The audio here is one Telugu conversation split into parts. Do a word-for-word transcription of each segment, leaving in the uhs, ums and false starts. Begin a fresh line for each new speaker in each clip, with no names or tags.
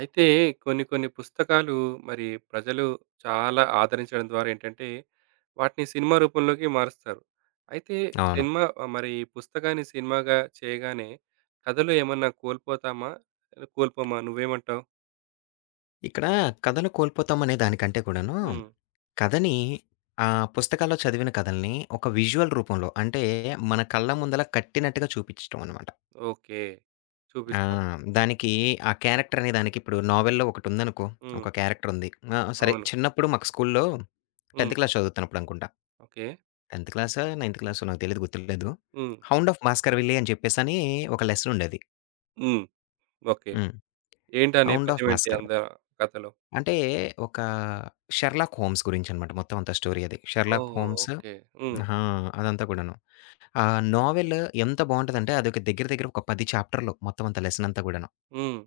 అయితే కొన్ని కొన్ని పుస్తకాలు మరి ప్రజలు చాలా ఆదరించడం ద్వారా ఏంటంటే వాటిని సినిమా రూపంలోకి మారుస్తారు. అయితే
అవును.
సినిమా ఆహ్, మరి ఈ పుస్తకాన్ని సినిమాగా చేయగానే కథలో ఏమన్నా కోల్పోతామా? కోల్పోమా? నువ్వేమంటావు?
ఇక్కడ కథలు కోల్పోతామనే దానికంటే కూడాను,
హ్మ్.
కథని ఆహ్, పుస్తకాల్లో చదివిన కథల్ని ఒక విజువల్ రూపంలో అంటే, మన కళ్ళ ముందల కట్టినట్టుగా చూపించటం అనమాట.
ఓకే.
ఆ!
చూపిస్తాం.
దానికి ఆ క్యారెక్టర్ అనే దానికి ఇప్పుడు నావెల్‌లో ఒకటుందనుకో,
హ్మ్.
ఒక క్యారెక్టర్ ఉంది. ఆ! సరే
అవును.
చిన్నప్పుడు మాకు స్కూల్లో
హ్మ్.
టెన్త్ క్లాస్ చదువుతున్నప్పుడు అనుకుంటా.
ఓకే.
టెన్త్ క్లాసా? నైన్త్ క్లాసో? నాకు తెలీదు గుర్తులేదు.
హ్మ్.
'హౌండ్ ఆఫ్ భాస్కర్‌విల్లే' అని చెప్పేసని ఒక లెసన్ ఉండేది.
హ్మ్. ఓకే.
హ్మ్.
ఏంటి ఆ
'హౌండ్ ఆఫ్
నేపథ్యం ఏంటి
భాస్కర్'
అంద కథలో?
అంటే ఒక 'షెర్లాక్ హోమ్స్' గురించనమాట మొత్తం అంతా స్టోరీ అది. 'Sherlock
oh!
Holmes'
okay. హ్మ్.
ఆహా! అదంతా కూడాను. ఆ నోవెల్ ఎంత బావుంటదంటే అదొక దగ్గర దగ్గర ఒక పది చాప్టర్‌లు మొత్తం అంతా లెసన్ అంతా గూడాను.
హ్మ్.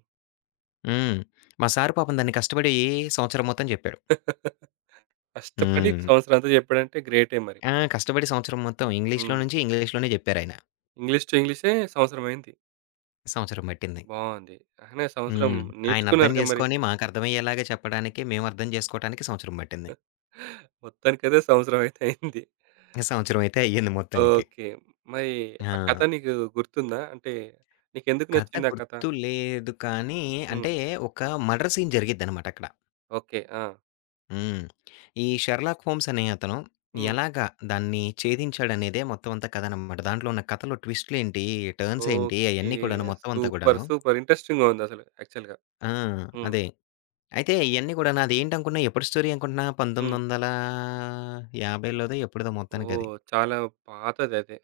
హ్మ్. మా సారు పాపం దాన్ని కష్టపడి సంవత్సరం మొత్తం జెప్పాడు.
కష్టపడి
హ్మ్.
సంవత్సరం అంతా చెప్పాడంటే గ్రేటే మరి.
ఆ! కష్టపడి సంవత్సరం మొత్తం ఇంగ్లీష్‌లో
హ్మ్.
నుంచి ఇంగ్లీష్‌లోనే జెప్పారాయన.
ఇంగ్లీష్ టు ఇంగ్లీషే సంవత్సరమైంది.
సంవత్సరం బట్టింది.
బావుంది. అహనే! సంవత్సరం
హ్మ్. ఆయన అర్థం
నేర్చుకున్నారుగా మరి.
జేసుకొని మాకర్థమయ్యేలాగా చెప్పడానికి, మేము అర్థం జేసుకోవటానికి సంవత్సరం బట్టింది.
మొత్తానికైతే సంవత్సరమైతే అయింది.
సంవత్సరం అయితే అయ్యింది మొత్తానికి.
ఓకే. మరి ఆ కథ
ఆ!
నీకు గుర్తుందా? అంటే నీకెందుకు
కథ
నచ్చింది ఆ కథ?
గుర్తు లేదు కానీ,
హ్మ్.
అంటే ఒక మర్డర్ సీన్ జరిగిద్దనమాట అక్కడ.
ఓకే. ఆ!
హ్మ్. ఈ 'షెర్లాక్ హోమ్స్' అనే అతను
హ్మ్.
ఎలాగా దాన్ని ఛేదించాడనేదే మొత్తం అంతా కథననమాట. దాంట్లో ఉన్న కథలో ట్విస్ట్‌లేంటి, టర్న్సేంటి
ఓకే.
అయన్నీ కూడాను మొత్తం అంతా
సూపర్.
గూడాను.
సూపర్. ఇంట్రెస్టింగ్‌గా ఉందసలు యాక్చువల్‌గా.
ఆ!
హ్మ్.
అదే. అయితే ఇయన్నీ గూడాను అదేంటనుకున్నా ఎప్పటి స్టోరీ అనుకుంటున్నా
హ్మ్.
పంతొమ్మిది వందల యాభైలోదో ఎప్పుడుదో మొత్తానికది.
ఓహ్! చాలా పాతదదే.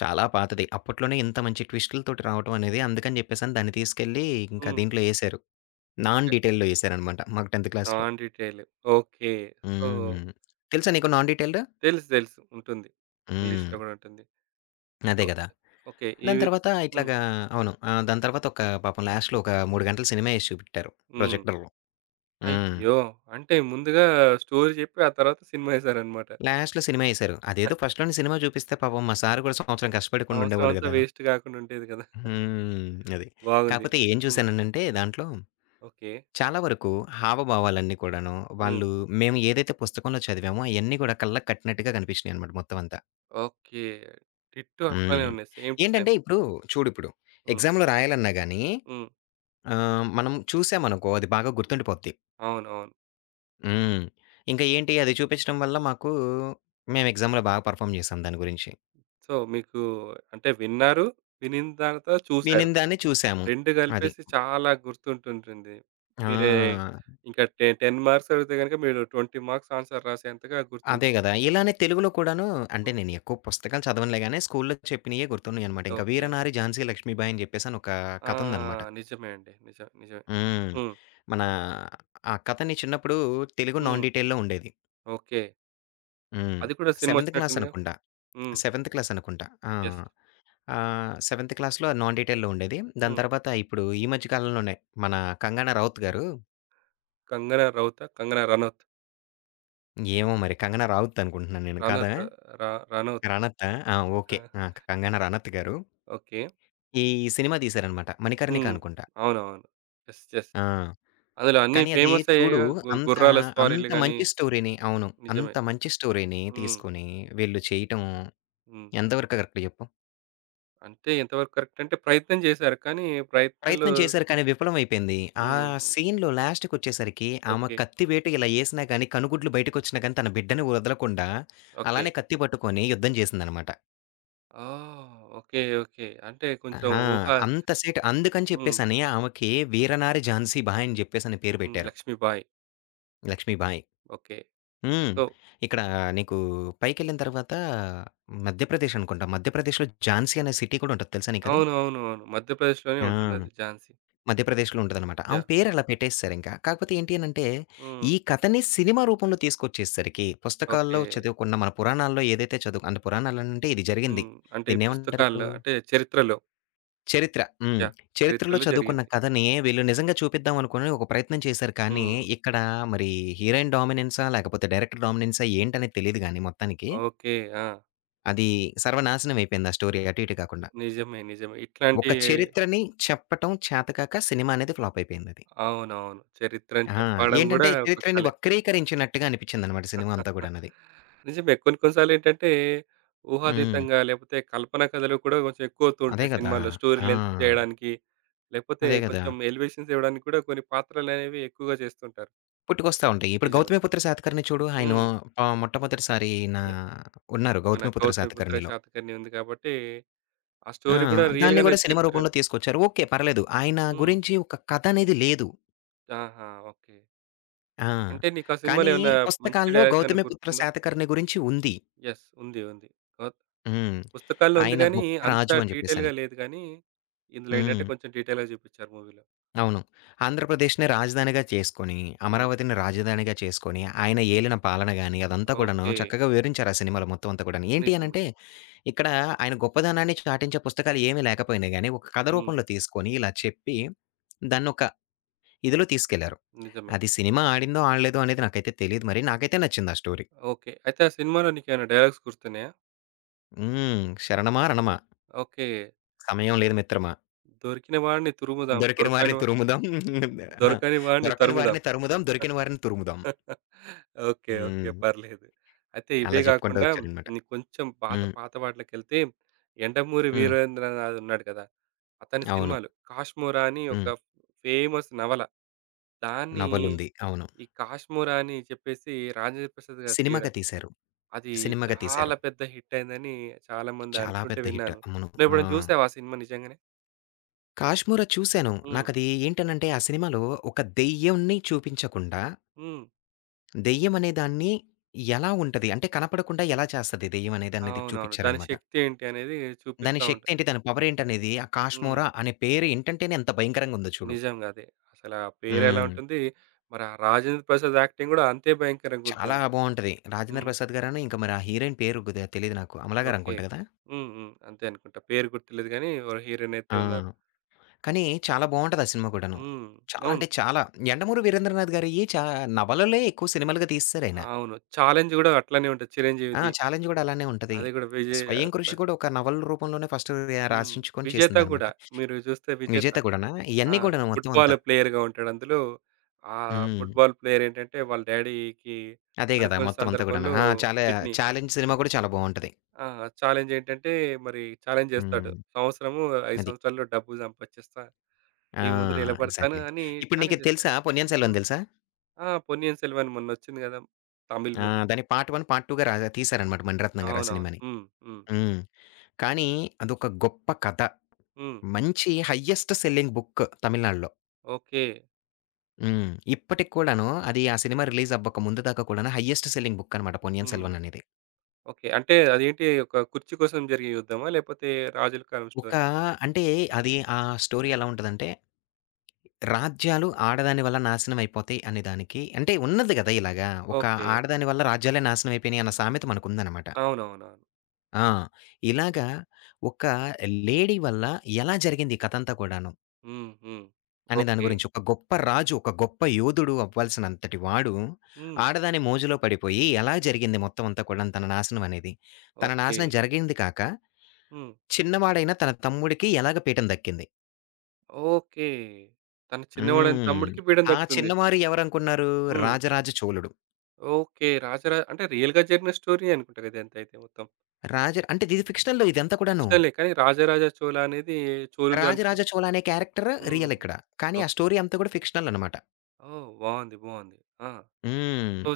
చాలా పాతది. అప్పట్లోనే ఇంత మంచి ట్విస్టులతోటి రావటం అనేది అందుకని జెప్పేసని దాన్ని తీసుకెళ్ళి ఇంకా
హ్మ్.
దీంట్లో యేశారు. Non
okay.
డీటెయిల్‌లో యేశారనమాట మాకు 10థ్ క్లాస్‌లో.
Non detail. ఓకే. సో,
హ్మ్. తెలుసా నీకు నాన్ డీటెయిల్డ్?
తెలుసు. తెలుసు. ఉంటుంది.
హ్మ్.
ఇంగ్లీష్‌లో గూడా ఉంటుంది.
అదే గదా!
ఓకే. ఓకే. ఈ
దాని తర్వాత
హ్మ్.
ఇట్లాగా అవును. ఆహ్, దాని తర్వాత ఒక పాపం లాస్ట్‌లో ఒక మూడు గంటలు సినిమా ఏసి చూపెట్టారు
హ్మ్.
ప్రొజెక్టర్‌లో. హ్మ్.
అయ్యో! అంటే ముందుగా స్టోరీ చెప్పి ఆ తర్వాత సినిమా ఎసారన్నమాట.
లాస్ట్‌లో సినిమా ఏశారు. అదేదో ఫస్ట్‌లోనే సినిమా చూపిస్తే పాపం మా సారు కూడా సంవత్సరం కష్టపడకుండా
సంవత్సరం
ఉండేవాళ్ళు
అంతా
గదా!
వేస్ట్ గాకుండా ఉండేది గదా!
హ్మ్. అది.
బాగుంది.
కాపోతే ఏం
హ్మ్.
చూసాననంటే దాంట్లో
ఓకే.
చాలా వరకు హావభావాలన్నీ కూడాను
హ్మ్.
వాళ్ళు మేము ఏదైతే పుస్తకంలో చదివామో అయన్నీ గూడా కళ్ళకి కట్టినట్టుగా కనిపించినాయన్నమాట మొత్తం అంతా.
ఓకే. 'టిట్టు' అట్లానే
హ్మ్.
ఉన్నాయి. Same to same.
ఏంటంటే ఇప్పుడు చూడిప్పుడు
హ్మ్.
ఎగ్జామ్‌లో రాయాలన్నా గాని
హ్మ్.
ఆహ్, మనం చూసామనుకో అది బాగా గుర్తుండిపోద్ది.
అవునవును.
హ్మ్. ఇంకా ఏంటి అది చూపించడం వల్ల మాకు మేము ఎగ్జామ్‌లో బాగా పెర్ఫార్మ్ చేసాం దాని గురించి.
సో, మీకు అంటే విన్నారు, వినిన తర్వాత చూసారు.
వినినదాన్ని చూసాము.
రెండు
అది.
కలిపేసి చాలా గుర్తుంటుంటుంది. మీరే
ఆ!
ఇంకా టె పది మార్క్స్ అడిగితే గనుక మీరు ఇరవై మార్క్స్ ఆన్సర్ రాసేంతగా
అదే
గుర్తుండొచ్చు.
గదా! ఇలానే తెలుగులో కూడాను అంటే
హ్మ్.
నేను ఎక్కువ పుస్తకాలు చదవనులే గాని స్కూల్‌లో చెప్పినయే గుర్తున్నాయన్నమాట. ఇంకా
ఓకే.
'వీరనారి ఝాన్సీ లక్ష్మీబాయి' అని చెప్పేసి అని ఒక
ఆ!
కథ ఉందన్నమాట.
నిజమే అండి. నిజం నిజమే.
హ్మ్.
హ్మ్.
మన ఆ కథని చిన్నప్పుడు తెలుగు నాన్
హ్మ్.
డీటెయిల్‌లో ఉండేది.
ఓకే.
హ్మ్.
అది కూడా
సెవెంత్ క్లాస్
సినిమొచ్చినట్టుందిగా?
అనుకుంటా.
హ్మ్.
సెవెంత్ క్లాస్ అనుకుంటా. ఆ!
యెస్.
ఆహ్, సెవెంత్ క్లాస్‌లో నాన్ డీటెయిల్‌లో ఉండేది. దాని
హ్మ్.
తర్వాత ఇప్పుడు ఈ మధ్య కాలంలోనే మన 'కంగనా రౌత్' గారు
'కంగనా రౌతా', 'కంగనా రనౌత్'
ఏమో మరి 'కంగనా రావత్' అనుకుంటున్నాను నేను. కాదా?
రనౌత్ ర రనౌత్.
రనతా? ఆ!
ఆ!
ఓకే. ఆ! 'కంగనా రనత్' గారు
ఓకే.
ఈ సినిమా తీశారనమాట 'మణికర్ణిక'
హ్మ్.
అనుకుంటా.
అవునవును. యెస్. యెస్.
ఆ!
అందులో అన్నీ
కానీ అది చూడు
ఫేమసయ్యాయిగా గు
అంత,
గుర్రాల స్వారీలు
అంత
గాని
మంచి స్టోరీని అవును.
నిజమే.
అంత మంచి స్టోరీని
హ్మ్.
తీసుకొని వీళ్ళు చేయటం
హ్మ్.
ఎంతవరకు కరెక్ట్ చెప్పు?
అంటే ఎంతవరకు కరెక్ట్ అంటే ప్రయత్నం జేశారు. కానీ ప్రయత్నంలో
ప్రయత్నం చేశారు కానీ విఫలమైపోయింది. ఆ
హ్మ్.
సీన్‌లో లాస్ట్‌కొచ్చేసరికి ఆమె
ఓకే.
కత్తి వేటు ఇలా ఏసినా గాని, కనుగుడ్లు బయటకొచ్చినా గాని, తన బిడ్డని వదలకుండా
ఓకే.
అలానే కత్తి పట్టుకొని యుద్ధం చేసిందనమాట.
ఆ! ఓకే. ఓకే. అంటే కొంచెం
ఆహా!
ఊహ
అంత సేటు అందుకని
హ్మ్.
చెప్పేసని ఆమెకి వీరనారి ఝాన్సీ భాయ్ అని చెప్పేసని పేరు
హ్మ్.
పెట్టారు.
'లక్ష్మీబాయి.'
లక్ష్మీబాయి.
ఓకే.
హ్మ్.
సో
ఇక్కడ నీకు పైకెళ్ళిన తర్వాత మధ్యప్రదేశ్ అనుకుంటా. మధ్యప్రదేశ్‌లో ఝాన్సీ అనే సిటీ కూడా ఉంటది తెలుసా నీకది?
అవును. అవును. అవును. మధ్యప్రదేశ్‌లోనే ఉంటుందది
ఆ!
ఝాన్సీ.
మధ్యప్రదేశ్‌లో ఉంటదనమాట. ఆమె
యాహ్!
పేరలా పెట్టేసేసారింకా. కాకపోతే ఏంటి అనంటే,
హ్మ్.
ఈ కథని సినిమా రూపంలో తీసుకొచ్చేసరికి, పుస్తకాల్లో
ఓకే.
చదువుకున్న మన పురాణాల్లో ఏదైతే చదువు అంటే పురాణాలనంటే ఇది జరిగింది.
హ్మ్. అంటే ఈ పుస్తకాల్లో
దీన్నేమంటారిప్పుడు?
అంటే చరిత్రలో.
చరిత్ర. హ్మ్.
యాహ్!
చరిత్రలో
చరిత్రలో
చదువుకున్న
జరిగింది.
కథని వీళ్ళు నిజంగా చూపిద్దాం అనుకోని ఒక ప్రయత్నం చేశారు కానీ,
హ్మ్.
ఇక్కడ మరి హీరోయిన్ డామినెన్సా? లేకపోతే డైరెక్టర్ డామినెన్సా? ఏంటనేది తెలీదు గానీ మొత్తానికి.
ఓకే. ఆ!
అది సర్వనాశనం అయిపోయింది ఆ స్టోరీ అటు ఇటు కాకుండా.
నిజమే. నిజమే. ఇట్లాంటి
ఒక చరిత్రని చెప్పటం చేతకాక సినిమా అనేది ఫ్లాప్ అయిపోయిందది.
అవునవును. చరిత్రని
ఆ!
చెప్పడం గూడా
ఏంటంటే
ఒక
చరిత్రని
కళే.
వక్రీకరించినట్టుగా అనిపిచ్చిందనమాట సినిమా అంతా గూడానది.
నిజమే. కొన్ని కొన్ని సార్లేంటంటే
హ్మ్.
ఊహాతీతంగా లేకపోతే కల్పన కథలు కూడా కొంచెం ఎక్కువవుతూ
అదే
ఉంటాయి
గదా!
సినిమాల్లో. స్టోరీ
ఆ!
లెంత్ చేయడానికి, లేకపోతే
అదే గదా!
కొంచెం ఎలివేషన్స్ ఇవ్వడానికి కూడా కొన్ని పాత్రలనేవి ఎక్కువగా చేస్తుంటారు.
పుట్టుకొస్తా ఉంటాయి. ఇప్పుడు
నిజమే.
'గౌతమిపుత్ర శాతకర్ణి' చూడు. ఆయన
హ్మ్.
ఆహ్, మొట్టమొదటిసారి ఈయన
యాహ్!
ఉన్నారు
మన
'గౌతమిపుత్ర
'గౌతమిపుత్ర
శాతకర్ణి'లో.
శాతకర్ణి' ఉంది కాబట్టి, ఆ
ఆ!
స్టోరీ కూడా
దాన్ని
రియల్‌గానే
గూడా సినిమా
చరిత్రలు
రూపంలో తీసుకొచ్చారు. ఓకే. పర్లేదు. ఆయన
హ్మ్.
గురించి ఒక కథ అనేది లేదు.
ఆహా! ఓకే.
ఆ!
అంటే నీకా సినిమాలో
కానీ
ఏమన్నా మంచి
పుస్తకాల్లో
డైలాగ్స్ ఏమన్నా
'గౌతమిపుత్ర
గుర్తుందా?
శాతకర్ణి' గురించి ఉంది.
యెస్. ఉంది. ఉంది. గౌత్
హ్మ్.
పుస్తకాల్లో ఉంది
ఆయన
గానీ,
గొప్ప
అంత
రాజు అని జెప్పేసని.
డీటెయిల్‌గా లేదు గానీ, ఇందులో ఏంటంటే
హ్మ్.
కొంచెం డీటెయిల్‌గా చూపిచ్చారు మూవీలో.
అవును. ఆంధ్రప్రదేశ్‌ని రాజధానిగా చేసుకొని,
హ్మ్.
అమరావతిని రాజధానిగా చేసుకొని, ఆయన ఏలిన పాలన గాని, అదంతా కూడాను
ఓకే.
చక్కగా వివరించారు ఆ సినిమాలో మొత్తం అంతా కూడాను. ఏంటి
నిజమే.
అనంటే, ఇక్కడ ఆయన గొప్పదనాన్ని చాటించే పుస్తకాలు ఏమీ లేకపోయినా గాని, ఒక కథ
హ్మ్.
రూపంలో తీసుకొని ఇలా చెప్పి, దాన్నొక ఇదిలో తీసుకెళ్లారు.
నిజమే.
అది సినిమా ఆడిందో, ఆడలేదో అనేది నాకైతే తెలీదు మరి. నాకైతే నచ్చింది ఆ స్టోరీ.
ఓకే. అయితే ఆ సినిమాలో నీకేమైనా డైలాగ్స్ గుర్తున్నాయా?
హ్మ్. శరణమా! రణమా!
ఓకే.
సమయం లేదు మిత్రమా!
దొరికిన వాడిని తురుముదాం
దొరికిన వారిని
దొరకని వా-
తురుముదాం. అహా!
దొరకని వాడిని
దొరకని
తరుముదాం.
వారిని తరుముదాం. దొరికిన వారిని తురుముదాం.
ఓకే. ఓకే.
హ్మ్.
పర్లేదు. అయితే ఇవే
అలా చెప్పుకుంటూ
గాకుండా
వచ్చారనమాట.
నీకు కొంచెం పాత,
హ్మ్.
పాత వాటిలకెళ్తే 'యండమూరి
హ్మ్.
వీరేంద్రనాథ్' ఉన్నాడు గదా! అతని
అవును.
సినిమాలు 'కాష్మోరా' అని ఒక
హ్మ్.
ఫేమస్ నవల. దాన్ని
నవలుంది. అవును.
ఈ 'కాష్మోరా' అని చెప్పేసి రాజేంద్ర ప్రసాద్ గారు
సినిమాగా
తీయడం.
తీశారు.
అది
సినిమాగా తీశారు.
చాలా పెద్ద హిట్ అయిందని చాలామంది
చాలా
అంటుంటే
పెద్ద హిట్.
విన్నాను.
అవును. ఆ!
నువ్వెప్పుడైనా జూసావా ఆ సినిమా నిజంగానే?
'కాశ్మీర' చూసాను.
హ్మ్.
నాకది ఏంటనంటే ఆ సినిమాలో ఒక దెయ్యంని చూపించకుండా,
హ్మ్.
దెయ్యం అనే దాన్ని ఎలా ఉంటది? అంటే కనపడకుండా ఎలా చేస్తది దెయ్యం అనేదనేది
అవునవును. దాని
చూపిచ్చారనమాట.
శక్తి ఏంటి అనేది
దాని
చూపిస్తా ఉంటారు.
శక్తేంటి? దాని పవరేంటనేది ఆ
హ్మ్.
'కాశ్మోరా' అనే పేరు ఇంటంటేనే ఎంత భయంకరంగుందో చూడు.
నిజంగా అదే. అసలా పేరెలా
హ్మ్.
ఉంటుంది. మరి ఆ 'రాజేంద్ర ప్రసాద్' యాక్టింగ్ గూడా అంతే భయంకరంగా ఉంటుంది
చాలా
అందులో.
బావుంటది. రాజేంద్ర
హ్మ్.
ప్రసాద్ గారను, ఇంకా మరి ఆ హీరోయిన్ పేరు కొద్దిగా తెలీదు నాకు. అమలా
ఓకే.
గారనుకుంటా గదా!
హ్మ్. హ్మ్. అంతే అనుకుంటా. పేరు గుర్తులేదు గానీ ఎవరో హీరోయిన్ అయితే
ఆ!
ఉన్నారు.
కానీ చాలా బావుంటది ఆ సినిమా కూడాను.
హ్మ్.
చాలా అంటే
అవును.
చాలా. 'యండమూరి వీరేంద్రనాథ్' గారియి చా నవలలే ఎక్కువ సినిమాలుగా తీసేసారాయన.
అవును. 'ఛాలెంజ్' గూడా అట్లనే ఉంటది
ఆ!
'చిరంజీవిది'.
'ఛాలెంజ్' గూడా అలానే ఉంటది.
అది గూడా విజయ్
స్వయం
బ
కృషి కూడా ఒక నవల రూపంలోనే ఫస్ట్ ర
హ్మ్.
రచించుకొని
'విజేత'
చేసిందనమాట.
గూడా మీరు చూస్తే 'విజేత'
'విజేత' గూడానా?
ఆ!
ఇయన్నీ గూడాను మొత్తం
ఫుట్‌బాల్
అంతా.
ప్లేయర్‌గా ఉంటాడు అందులో. ఆ
హ్మ్.
ఫుట్‌బాల్ ప్లేయర్ ఏంటంటే వాళ్ళ డ్యాడీకి
అదే గదా!
అనుకోని
మొత్తం అంతా గూడాను.
సందర్భంలో
ఆ! చాలా
కిడ్నీ
'ఛాలెంజ్' సినిమా కూడా చాలా బావుంటది.
ఆ! ఛాలెంజ్ ఏంటంటే మరి ఛాలెంజ్ చేస్తాడు.
హ్మ్.
సంవత్సరము ఐదు
అది.
సంవత్సరాల్లో డబ్బు సంపాదిస్తా.
ఆ!
నీ ముందు నిలబడతాను
ఎగ్జాక్ట్‌లీ.
అని
ఇప్పుడు
ఛాలెంజ్
నీకిది
చేస్తాడు.
తెలుసా 'పొన్నియిన్ సెల్వన్'
హ్మ్.
తెలుసా?
ఆ! పొన్నియిన్ సెల్వన్ మొన్నొచ్చింది కదా! తమిళ్
ఆ!
మూవీ.
దాన్ని పార్ట్ ఒకటి, పార్ట్ రెండుగా రా తీశారనమాట మణిరత్నం గారు ఆ
అవునవును.
సినిమాని.
హ్మ్. హ్మ్.
హ్మ్. కానీ అదొక గొప్ప కథ.
హ్మ్.
మంచి హైయెస్ట్ సెల్లింగ్ బుక్ తమిళనాడులో.
ఓకే.
హ్మ్. ఇప్పటికి కూడాను అది ఆ సినిమా రిలీజ్ అవ్వక ముందు దాకా కూడాను హైయెస్ట్ సెల్లింగ్ బుక్ అనమాట 'పొన్నియిన్
హ్మ్.
సెల్వన్' అనేది.
ఓకే. అంటే అదేంటి ఒక కుర్చీ కోసం జరిగే యుద్ధమా? లేపోతే రాజుల కాలం
ఒక
స్టోరీ.
అంటే అది ఆ స్టోరీ ఎలా ఉంటదంటే, రాజ్యాలు ఆడదాని వల్ల నాశనం అయిపోతాయి అనే దానికి అంటే ఉన్నది గదా! ఇలాగా ఒక
ఓకే.
ఆడదాని వల్ల రాజ్యాలే నాశనం అయిపోయినాయి అన్న సామెత మనకుందనమాట.
అవునవునవును.
ఆ! ఇలాగా ఒక లేడీ వల్ల ఎలా జరిగింది ఈ కథంతా కూడాను.
హ్మ్. హ్మ్.
అనే దాని
ఓకే.
గురించి. ఒక గొప్ప రాజు, ఒక గొప్ప యోధుడు అవ్వాల్సినంతటి వాడు,
హ్మ్.
ఆడదాని మోజులో పడిపోయి ఎలా జరిగింది మొత్తం అంతా కూడాను తన నాశనం అనేది. తన
ఓకే.
నాశనం జరిగింది కాక,
హ్మ్.
చిన్నవాడైన తన తమ్ముడికి ఎలాగ పీఠం దక్కింది.
ఓకే. తను చిన్నవాడైన
హ్మ్.
తమ్ముడికి పీడన
ఆ
దక్కుతుంది.
చిన్నవారు ఎవరనుకున్నారు?
హ్మ్.
రాజరాజ చోళుడు.
ఓకే. రాజరా అంటే రియల్‌గా జరిగిన స్టోరీయే అనుకుంటా గదా! ఇదంతైతే మొత్తం.
రాజ అంటే ఇది ఫిక్షనల్ ఇదంతా కూడాను.
ఫిక్షనలే కానీ రాజరాజ చోళ అనేది చోళులు అంటే
రాజరాజ చోళ అనే క్యారెక్టర్
హ్మ్.
రియల్ ఇక్కడ. కానీ ఆ
ఓకే.
స్టోరీ అంతా కూడా ఫిక్షనల్ అనమాట.
ఓహ్! బావుంది. బావుంది. ఆ!
హ్మ్.
సో,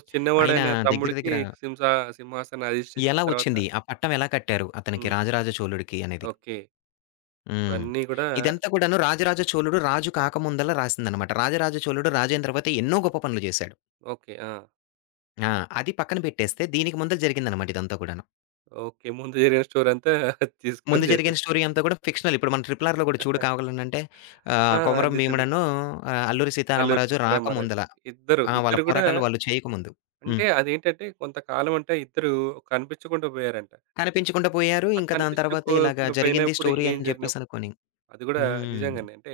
ఆయన
చిన్నవాడైన
దగ్గర
తమ్ముడికి
దగ్గర
సింసా సింహాసనం అధిష్టించిన
ఎలా
తర్వాత
వచ్చింది? ఆ పట్టం ఎలా కట్టారు అతనికి
హ్మ్.
రాజరాజ చోళుడికి అనేది?
ఓకే.
హ్మ్.
ఇవన్నీ గూడా
ఇదంతా కూడాను రాజరాజ చోళుడు రాజు కాకముందల రాసిందనమాట. రాజరాజ చోళుడు రాజైన తర్వాత ఎన్నో గొప్ప పనులు చేశాడు.
ఓకే. ఆ!
ఆ! అది పక్కన పెట్టేస్తే దీనికి ముందల జరిగిందనమాట ఇదంతా కూడాను.
ఓకే. ముందు జరిగిన స్టోరీ అంతా తీసుకొని
ముందు జరిగిన
జేసేసి
స్టోరీ అంతా కూడా ఫిక్షనల్. ఇప్పుడు మన 'ట్రిపుల్ ఆర్‌లో' కూడా చూడు కావాలనంటే
ఆ!
ఆహ్, కొమరం
నిజమే.
భీముడను ఆహ్, అల్లూరి
'అల్లూరి
సీతారామరాజు
సీతారామరాజు'
రాకముందల
ఇద్దరు,
ఆ! వాళ్ళ
ఇద్దరు గూడా
పోరాటాలు వాళ్ళు చేయకముందు. హ్మ్.
అంటే అదేంటంటే కొంతకాలం అంటే ఇద్దరు కనిపించకుండా పోయారంట.
కనిపించకుండా పోయారు.
ఆ
ఇంకా దాని తర్వాత ఇలాగా
కనిపించకుండా
జరిగింది
పోయినప్పుడు
స్టోరీ
ఏం
అని
జరిగిన
చెప్పేసనుకోని.
అది గూడా
హ్మ్.
నిజంగానే. అంటే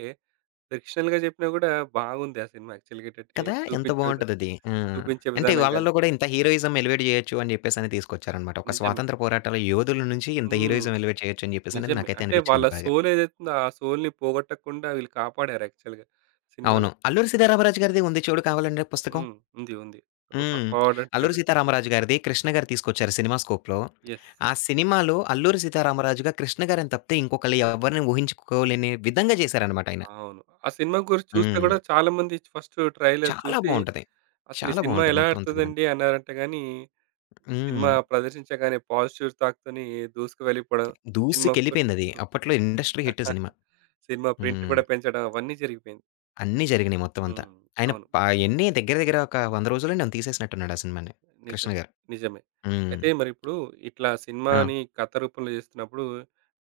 ఫిక్షనల్‌గా జెప్పినా గూడా బాగుంది ఆ సినిమా యాక్చువల్‌గా ఏంటంటే
కదా! ఎంత
చూపించే విధ
బావుంటదది. ఆ!
చూపించే
అంటే
విధానం గాని.
వాళ్ళలో కూడా ఇంత హీరోయిజం ఎలివేట్ చేయొచ్చు అని చెప్పేసని తీసుకొచ్చారనమాట. ఒక
నిజమే.
స్వాతంత్ర పోరాటాల యోధుల నుంచి ఇంత
హ్మ్.
హీరోయిజం ఎలివేట్ చేయొచ్చు అని చెప్పేసనేది
నిజమే.
నాకైతే
అంటే వాళ్ళ
అనిపించింది బాగా.
సోల్ ఏదైతే ఉందో ఆ సోల్‌ని పోగొట్టకుండా వీళ్ళు కాపాడారు యాక్చువల్‌గా
అవును.
సినిమాలో.
'అల్లూరి సీతారామరాజు' గారిది ఉంది చూడు కావాలంటే పుస్తకం.
హ్మ్. ఉంది. ఉంది. ఒక
హ్మ్.
ఫార్వర్డ్
'అల్లూరి
అంటాడు.
సీతారామరాజు' గారిది కృష్ణ గారు తీసుకొచ్చారు సినిమా స్కోప్‌లో.
యెస్.
ఆ సినిమాలో 'అల్లూరి సీతారామరాజు'గా కృష్ణ గారిని తప్పితే ఇంకొకళ్ళు ఎవరిని ఊహించుకోలేని విధంగా చేశారనమాట ఆయన.
అవును. ఆ సినిమా గురించి చూస్తే
హ్మ్.
గూడా చాలా మంది ఫస్ట్ ట్రైలర్
చాలా
చూసి
బావుంటది.
అసలు ఈ
చాలా
సినిమా
బావుంటది
ఎలా
మొత్తం అంతా కూడాను.
ఆడుతదండి అన్నారంట గాని సినిమా
హ్మ్.
ప్రదర్శించగానే పాజిటివ్ టాక్‌తోని దూసుకు వెళ్ళిపోవడం. సినిమా ప్ర
దూసుకెళ్ళిపోయిందది. అప్పట్లో industry hit cinema.
Cinema print
హ్మ్.
కూడా పెంచడం అవన్నీ జరిగిపోయింది.
అన్నీ జరిగినియి మొత్తమంతా.
హ్మ్.
ఆయన
అవును.
ప ఎన్ని దగ్గర దగ్గర ఒక వంద రోజుల్లోనేమో తీసేసినట్టున్నాడు ఆ సినిమాని 'కృష్ణ'
నిజమే.
గారు.
నిజమే.
హ్మ్.
అయితే మరిప్పుడు ఇట్లా
ఆ!
సినిమాని కథ రూపంలో చేస్తున్నప్పుడు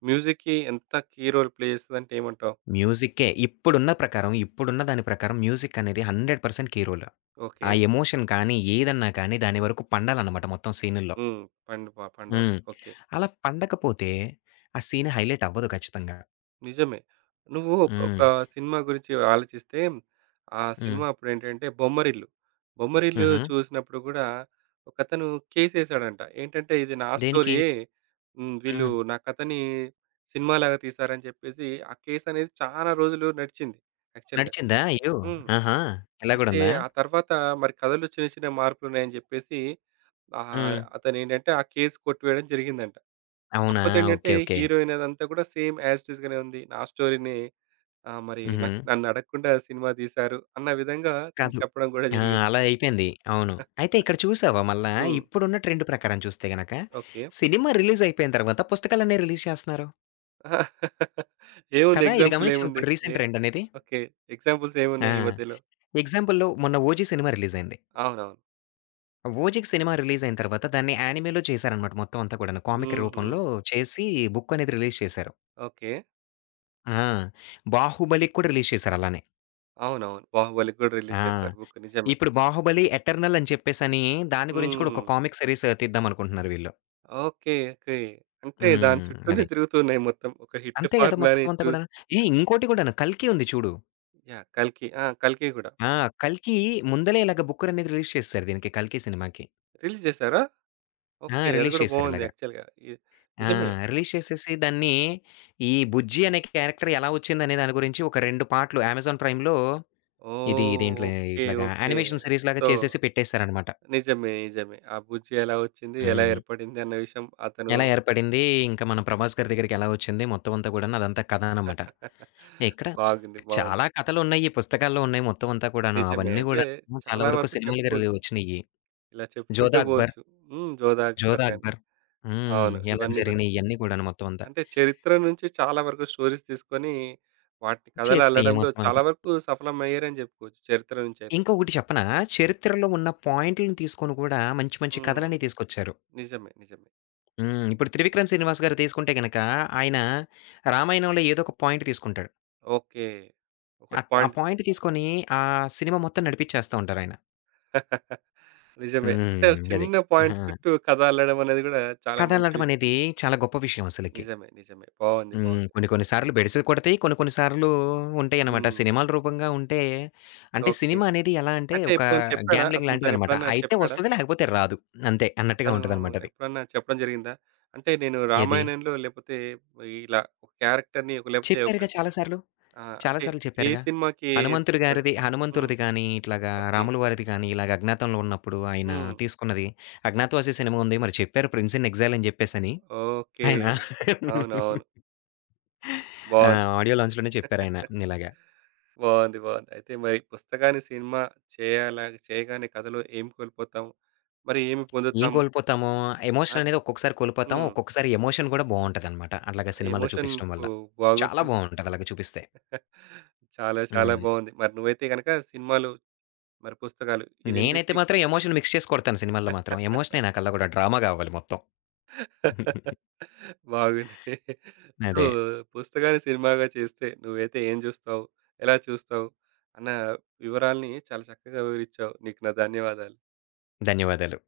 మ్యూజిక్‌కి ఎంత కీ రోల్ ప్లే చేస్తదంటే ఏమంటావు?
మ్యూజిక్కే. ఇప్పుడున్న ప్రకారం, ఇప్పుడున్న దాని ప్రకారం మ్యూజిక్ అనేది నూరు శాతం కీ రోల్.
ఓకే.
ఆ ఎమోషన్ కానీ, ఏదన్నా కానీ దాని వరకు పండాలన్నమాట మొత్తం సీనుల్లో.
హ్మ్. పండు ప పండాలి.
హ్మ్.
ఓకే.
అలా పండకపోతే ఆ సీన్ హైలైట్ అవ్వదు ఖచ్చితంగా.
నిజమే. నువ్వు ఒక ఒక
హ్మ్.
సినిమా గురించి ఆలోచిస్తే, ఆ
హ్మ్.
సినిమా అప్పుడేంటంటే 'బొమ్మరిల్లు.' 'బొమ్మరిల్లు'
హుహు.
చూసినప్పుడు గూడా ఒకతను కేసేసాడంట. ఏంటంటే ఇది నా
దేనికి?
స్టోరీయే. హ్మ్. వీళ్ళు
హ్మ్.
నా కథని సినిమాలాగా తీశారని చెప్పేసి, ఆ కేసనేది చాలా రోజులు నడిచింది యాక్చువల్‌గా.
నడిచిందా అయ్యో!
హ్మ్.
ఆహా! ఇలా
అయితే
గూడుందా?
ఆ తర్వాత మరి కథలో చిన్న చిన్న మార్పులున్నాయని జెప్పేసి ఆహ్,
హ్మ్.
అతనేంటంటే ఆ కేస్ కొట్టివేయడం జరిగిందంట.
అవునా!
కాకపోతే ఏంటంటే
ఓకే. ఓకే.
హీరోయిన్ అదంతా గూడా సేమ్ యాజ్ ఇట్ ఈజ్ గానే ఉంది. నా స్టోరీనే ఆ! మరి
హుహు.
నాకు నన్ను అడగకుండా సినిమా తీశారు అన్న విధంగా తను
కాదు.
చెప్పడం గూడా
ఆ!
జరిగింది.
అలా అయిపోయింది. అవును. అయితే ఇక్కడ చూసావా మళ్ళా
హ్మ్.
ఇప్పుడున్న ట్రెండ్ ప్రకారం చూస్తే గనక,
ఓకే.
సినిమా రిలీజ్ అయిపోయిన తర్వాత పుస్తకాలన్నీ రిలీజ్ చేస్తున్నారు.
ఆహా, ఏముంది
కదా! ఇది
ఎగ్జాంపుల్
గమనించావా
ఏముంది?
ఇప్పుడు
ఏ
రీసెంట్ ట్రెండ్ అనేది?
ఓకే. ఎగ్జాంపుల్స్
ఆ!
ఏమున్నాయి ఈ మధ్యలో?
ఎగ్జాంపుల్‌లో మొన్న 'ఓజీ' సినిమా రిలీజ్ అయింది.
అవునవును.
'ఓజీకి' సినిమా రిలీజ్ అయిన తర్వాత దాన్ని యానిమేలో చేశారనమాట మొత్తం అంతా కూడాను. కామిక్
హుహు.
రూపంలో చేసి బుక్ అనేది రిలీజ్ చేశారు.
ఓకే.
ఆ! 'బాహుబలికి' కూడా రిలీజ్ చేశారు అలానే.
అవునవును. 'బాహుబలి' కూడా
ఆ!
రిలీజ్ చేశారు బుక్ నిజమే.
ఇప్పుడు 'బాహుబలి ఎటర్నల్' అని చెప్పేసని దాని గురించి కూడా
హ్మ్.
ఒక కామిక్ సీరీస్ తీద్దాం అనుకుంటున్నారు వీళ్ళు.
ఓకే. ఓకే. అంటే దాని
హ్మ్.
చుట్టూనే
అది.
తిరుగుతున్నాయి మొత్తం. ఒక హిట్
అంతే గదా!
ఫార్ములాని
మొత్తం అంతా
చూస్
కూడాను. ఏ ఇంకోటి కూడాను 'కల్కి' ఉంది చూడు.
యాహ్! 'కల్కి.' ఆ! 'కల్కి' గూడా
ఆ! 'కల్కి' ముందలే ఇలాగ బుక్కర్ అనేది రిలీజ్ చేసేసారు దీనికి 'కల్కి' సినిమాకి.
రిలీజ్ చేశారా?
ఆ!
ఓకే. అది
రిలీజ్
గూడా
చేశారు
బావుంది
ఇలాగ.
యాక్చువల్‌గా. ఇ
ఆ!
నిజమే.
రిలీజ్ చేసేసి దాన్ని ఈ 'బుజ్జి' అనే క్యారెక్టర్ ఎలా వచ్చిందనే దాని గురించి ఒక రెండు పార్ట్‌లు అమెజాన్ ప్రైమ్‌లో ఇది
ఓహ్!
దీంట్లో
ఓకే.
ఇట్లాగా
ఓకే.
యానిమేషన్ సీరీస్ లాగా
సో,
చేసేసి పెట్టేసారనమాట.
నిజమే. నిజమే. ఆ బుజ్జి ఎలా వచ్చింది? ఎలా
హ్మ్.
ఏర్పడింది? అన్న విషయం అతను
ఎలా ఏర్పడింది, ఇంకా మన ప్రభాస్ గారి దగ్గరికెలా వచ్చింది మొత్తం అంతా కూడాను అదంతా కథ అనమాట. ఎక్కడ?
బాగుంది. బాగుంది.
చాలా కథలున్నయి. పుస్తకాల్లో ఉన్నాయి మొత్తం అంతా కూడాను.
నిజమే.
అవన్నీ
అంటే
గూడాను చాలా
చాలా
వరకు
వరకు
సినిమాలుగా రిలీ
చెప్పుకోవచ్చు.
వచ్చినియి.
ఇలా చెప్పుకుంటే
'జోధా అక్బర్',
పోవచ్చు. హ్మ్. జోధా
'జోధా
అక్బర్ గాని.
అక్బర్' హ్మ్.
అవును.
ఎలాగ
ఇవన్నీ గూడా.
జరిగినియి ఇయన్నీ కూడాను మొత్తం అంతా.
అంటే చరిత్ర నుంచి చాలా వరకు స్టోరీస్ తీసుకొని వాటిని కథలు
చేసినియి
అల్లడంలో
మొత్తం
చాలా
అంతా.
వరకు సఫలమయ్యారని జెప్పుకోవచ్చు. చరిత్ర నుంచైతే.
ఇంకొకటి చెప్పనా? చరిత్రలో ఉన్న పాయింట్‌లని తీసుకొని కూడా మంచి మంచి
హ్మ్.
కథలన్నీ తీసుకొచ్చారు.
నిజమే. నిజమే.
హ్మ్. ఇప్పుడు 'త్రివిక్రమ్ శ్రీనివాస్' గారు తీసుకుంటే గనక, ఆయన రామాయణంలో ఏదో ఒక పాయింట్ తీసుకుంటాడు.
ఓకే. ఒకటి
అత్ ఆ
పాయింట్
పాయింట్ తీసుకొని ఆ సినిమా మొత్తం నడిపిచ్చేస్తా ఉంటారాయన.
నిజమే. అంటే ఒక
హ్మ్. అది.
చిన్న పాయింట్
ఆ!
చుట్టూ కథ అల్లడం అనేది గూడా చాలా
కథ
మంచి విషయం.
అల్లటమనేది చాలా గొప్ప విషయం అసలకి.
నిజమే. నిజమే. బావుంది.
హ్మ్.
బావుంది.
కొన్ని కొన్ని సార్లు బెడిసి కొడతాయి. కొన్ని కొన్ని సార్లు ఉంటాయన్నమాట.
హ్మ్.
సినిమాల రూపంగా ఉంటే అంటే
ఓకే.
సినిమా అనేది ఎలా అంటే
అయితే
ఒక
ఎప్పుడైనా చెప్పాడా?
గ్యామ్లింగ్
అతను
లాంటిదన్నమాట.
తనెప్పుడన్నా
అయితే
చెప్పాడా?
వస్తది లేకపోతే రాదు. అంతే అన్నట్టుగా
అతను
ఉంటదన్నమాట అది.
ఎప్పుడన్నా చెప్పడం జరిగిందా? అంటే నేను
ఏది?
రామాయణంలో లేపోతే ఇలా ఒక క్యారెక్టర్‌ని ఒక లేపోతే ఒక
చెప్పారుగా చాలా సార్లు.
ఆ!
చాలా
అంటే
సార్లు
ఏ
చెప్పారుగా.
సినిమాకి ఏది
హనుమంతుడు
చెప్పాడు?
గారిది
హ్మ్.
హనుమంతుడిది గాని, ఇట్లాగా
ఓకే.
రాములు వారిది గాని ఇలాగ అజ్ఞాతంలో ఉన్నప్పుడు ఆయన
హ్మ్.
తీసుకున్నది 'అజ్ఞాతవాసి' సినిమా ఉంది. మరి చెప్పారు 'ప్రిన్స్ ఇన్ ఎగ్జైల్' అని జెప్పేసని.
ఓకే.
ఆయన
అవునవును.
ఆ!
బావుంది.
ఆడియో లాంచ్‌లోనే చెప్పారాయన ఇలాగ.
బాగుంది. బాగుంది. అయితే మరి పుస్తకాన్ని సినిమా చేయాలా చేయగానే కథలో ఏం కోల్పోతాము? మరి ఏమి
ఏం
పొందుతాము?
కోల్పోతాము? ఎమోషన్
అన్
అనేది ఒక్కొక్కసారి కోల్పోతాము.
హ్మ్.
ఒక్కొక్కసారి ఎమోషన్ గూడా బావుంటదనమాట. అట్లాగా సినిమాల్లో
ఎమోషన్
చూపించడం వల్ల.
మీకు
చాలా
బాగుంటుంది.
బావుంటది అలాగా చూపిస్తే.
చాలా చాలా
హ్మ్.
బాగుంది. మరి నువ్వైతే గనక సినిమాలు, మరి పుస్తకాలు ఈ
నేనైతే
రెండిటిని
మాత్రం ఎమోషన్ మిక్స్ చేసి కొడతాను సినిమాల్లో మాత్రం. ఎమోషనే నా కల్లా గూడా డ్రామా గావాలి మొత్తం.
బాగుంది. సో,
అదే.
పుస్తకాన్ని సినిమాగా చేస్తే నువ్వైతే ఏం చూస్తావు? ఎలా చూస్తావు? అన్న వివరాల్ని చాలా చక్కగా వివరించావు. నీకు నా ధన్యవాదాలు.
ధన్యవాదాలు.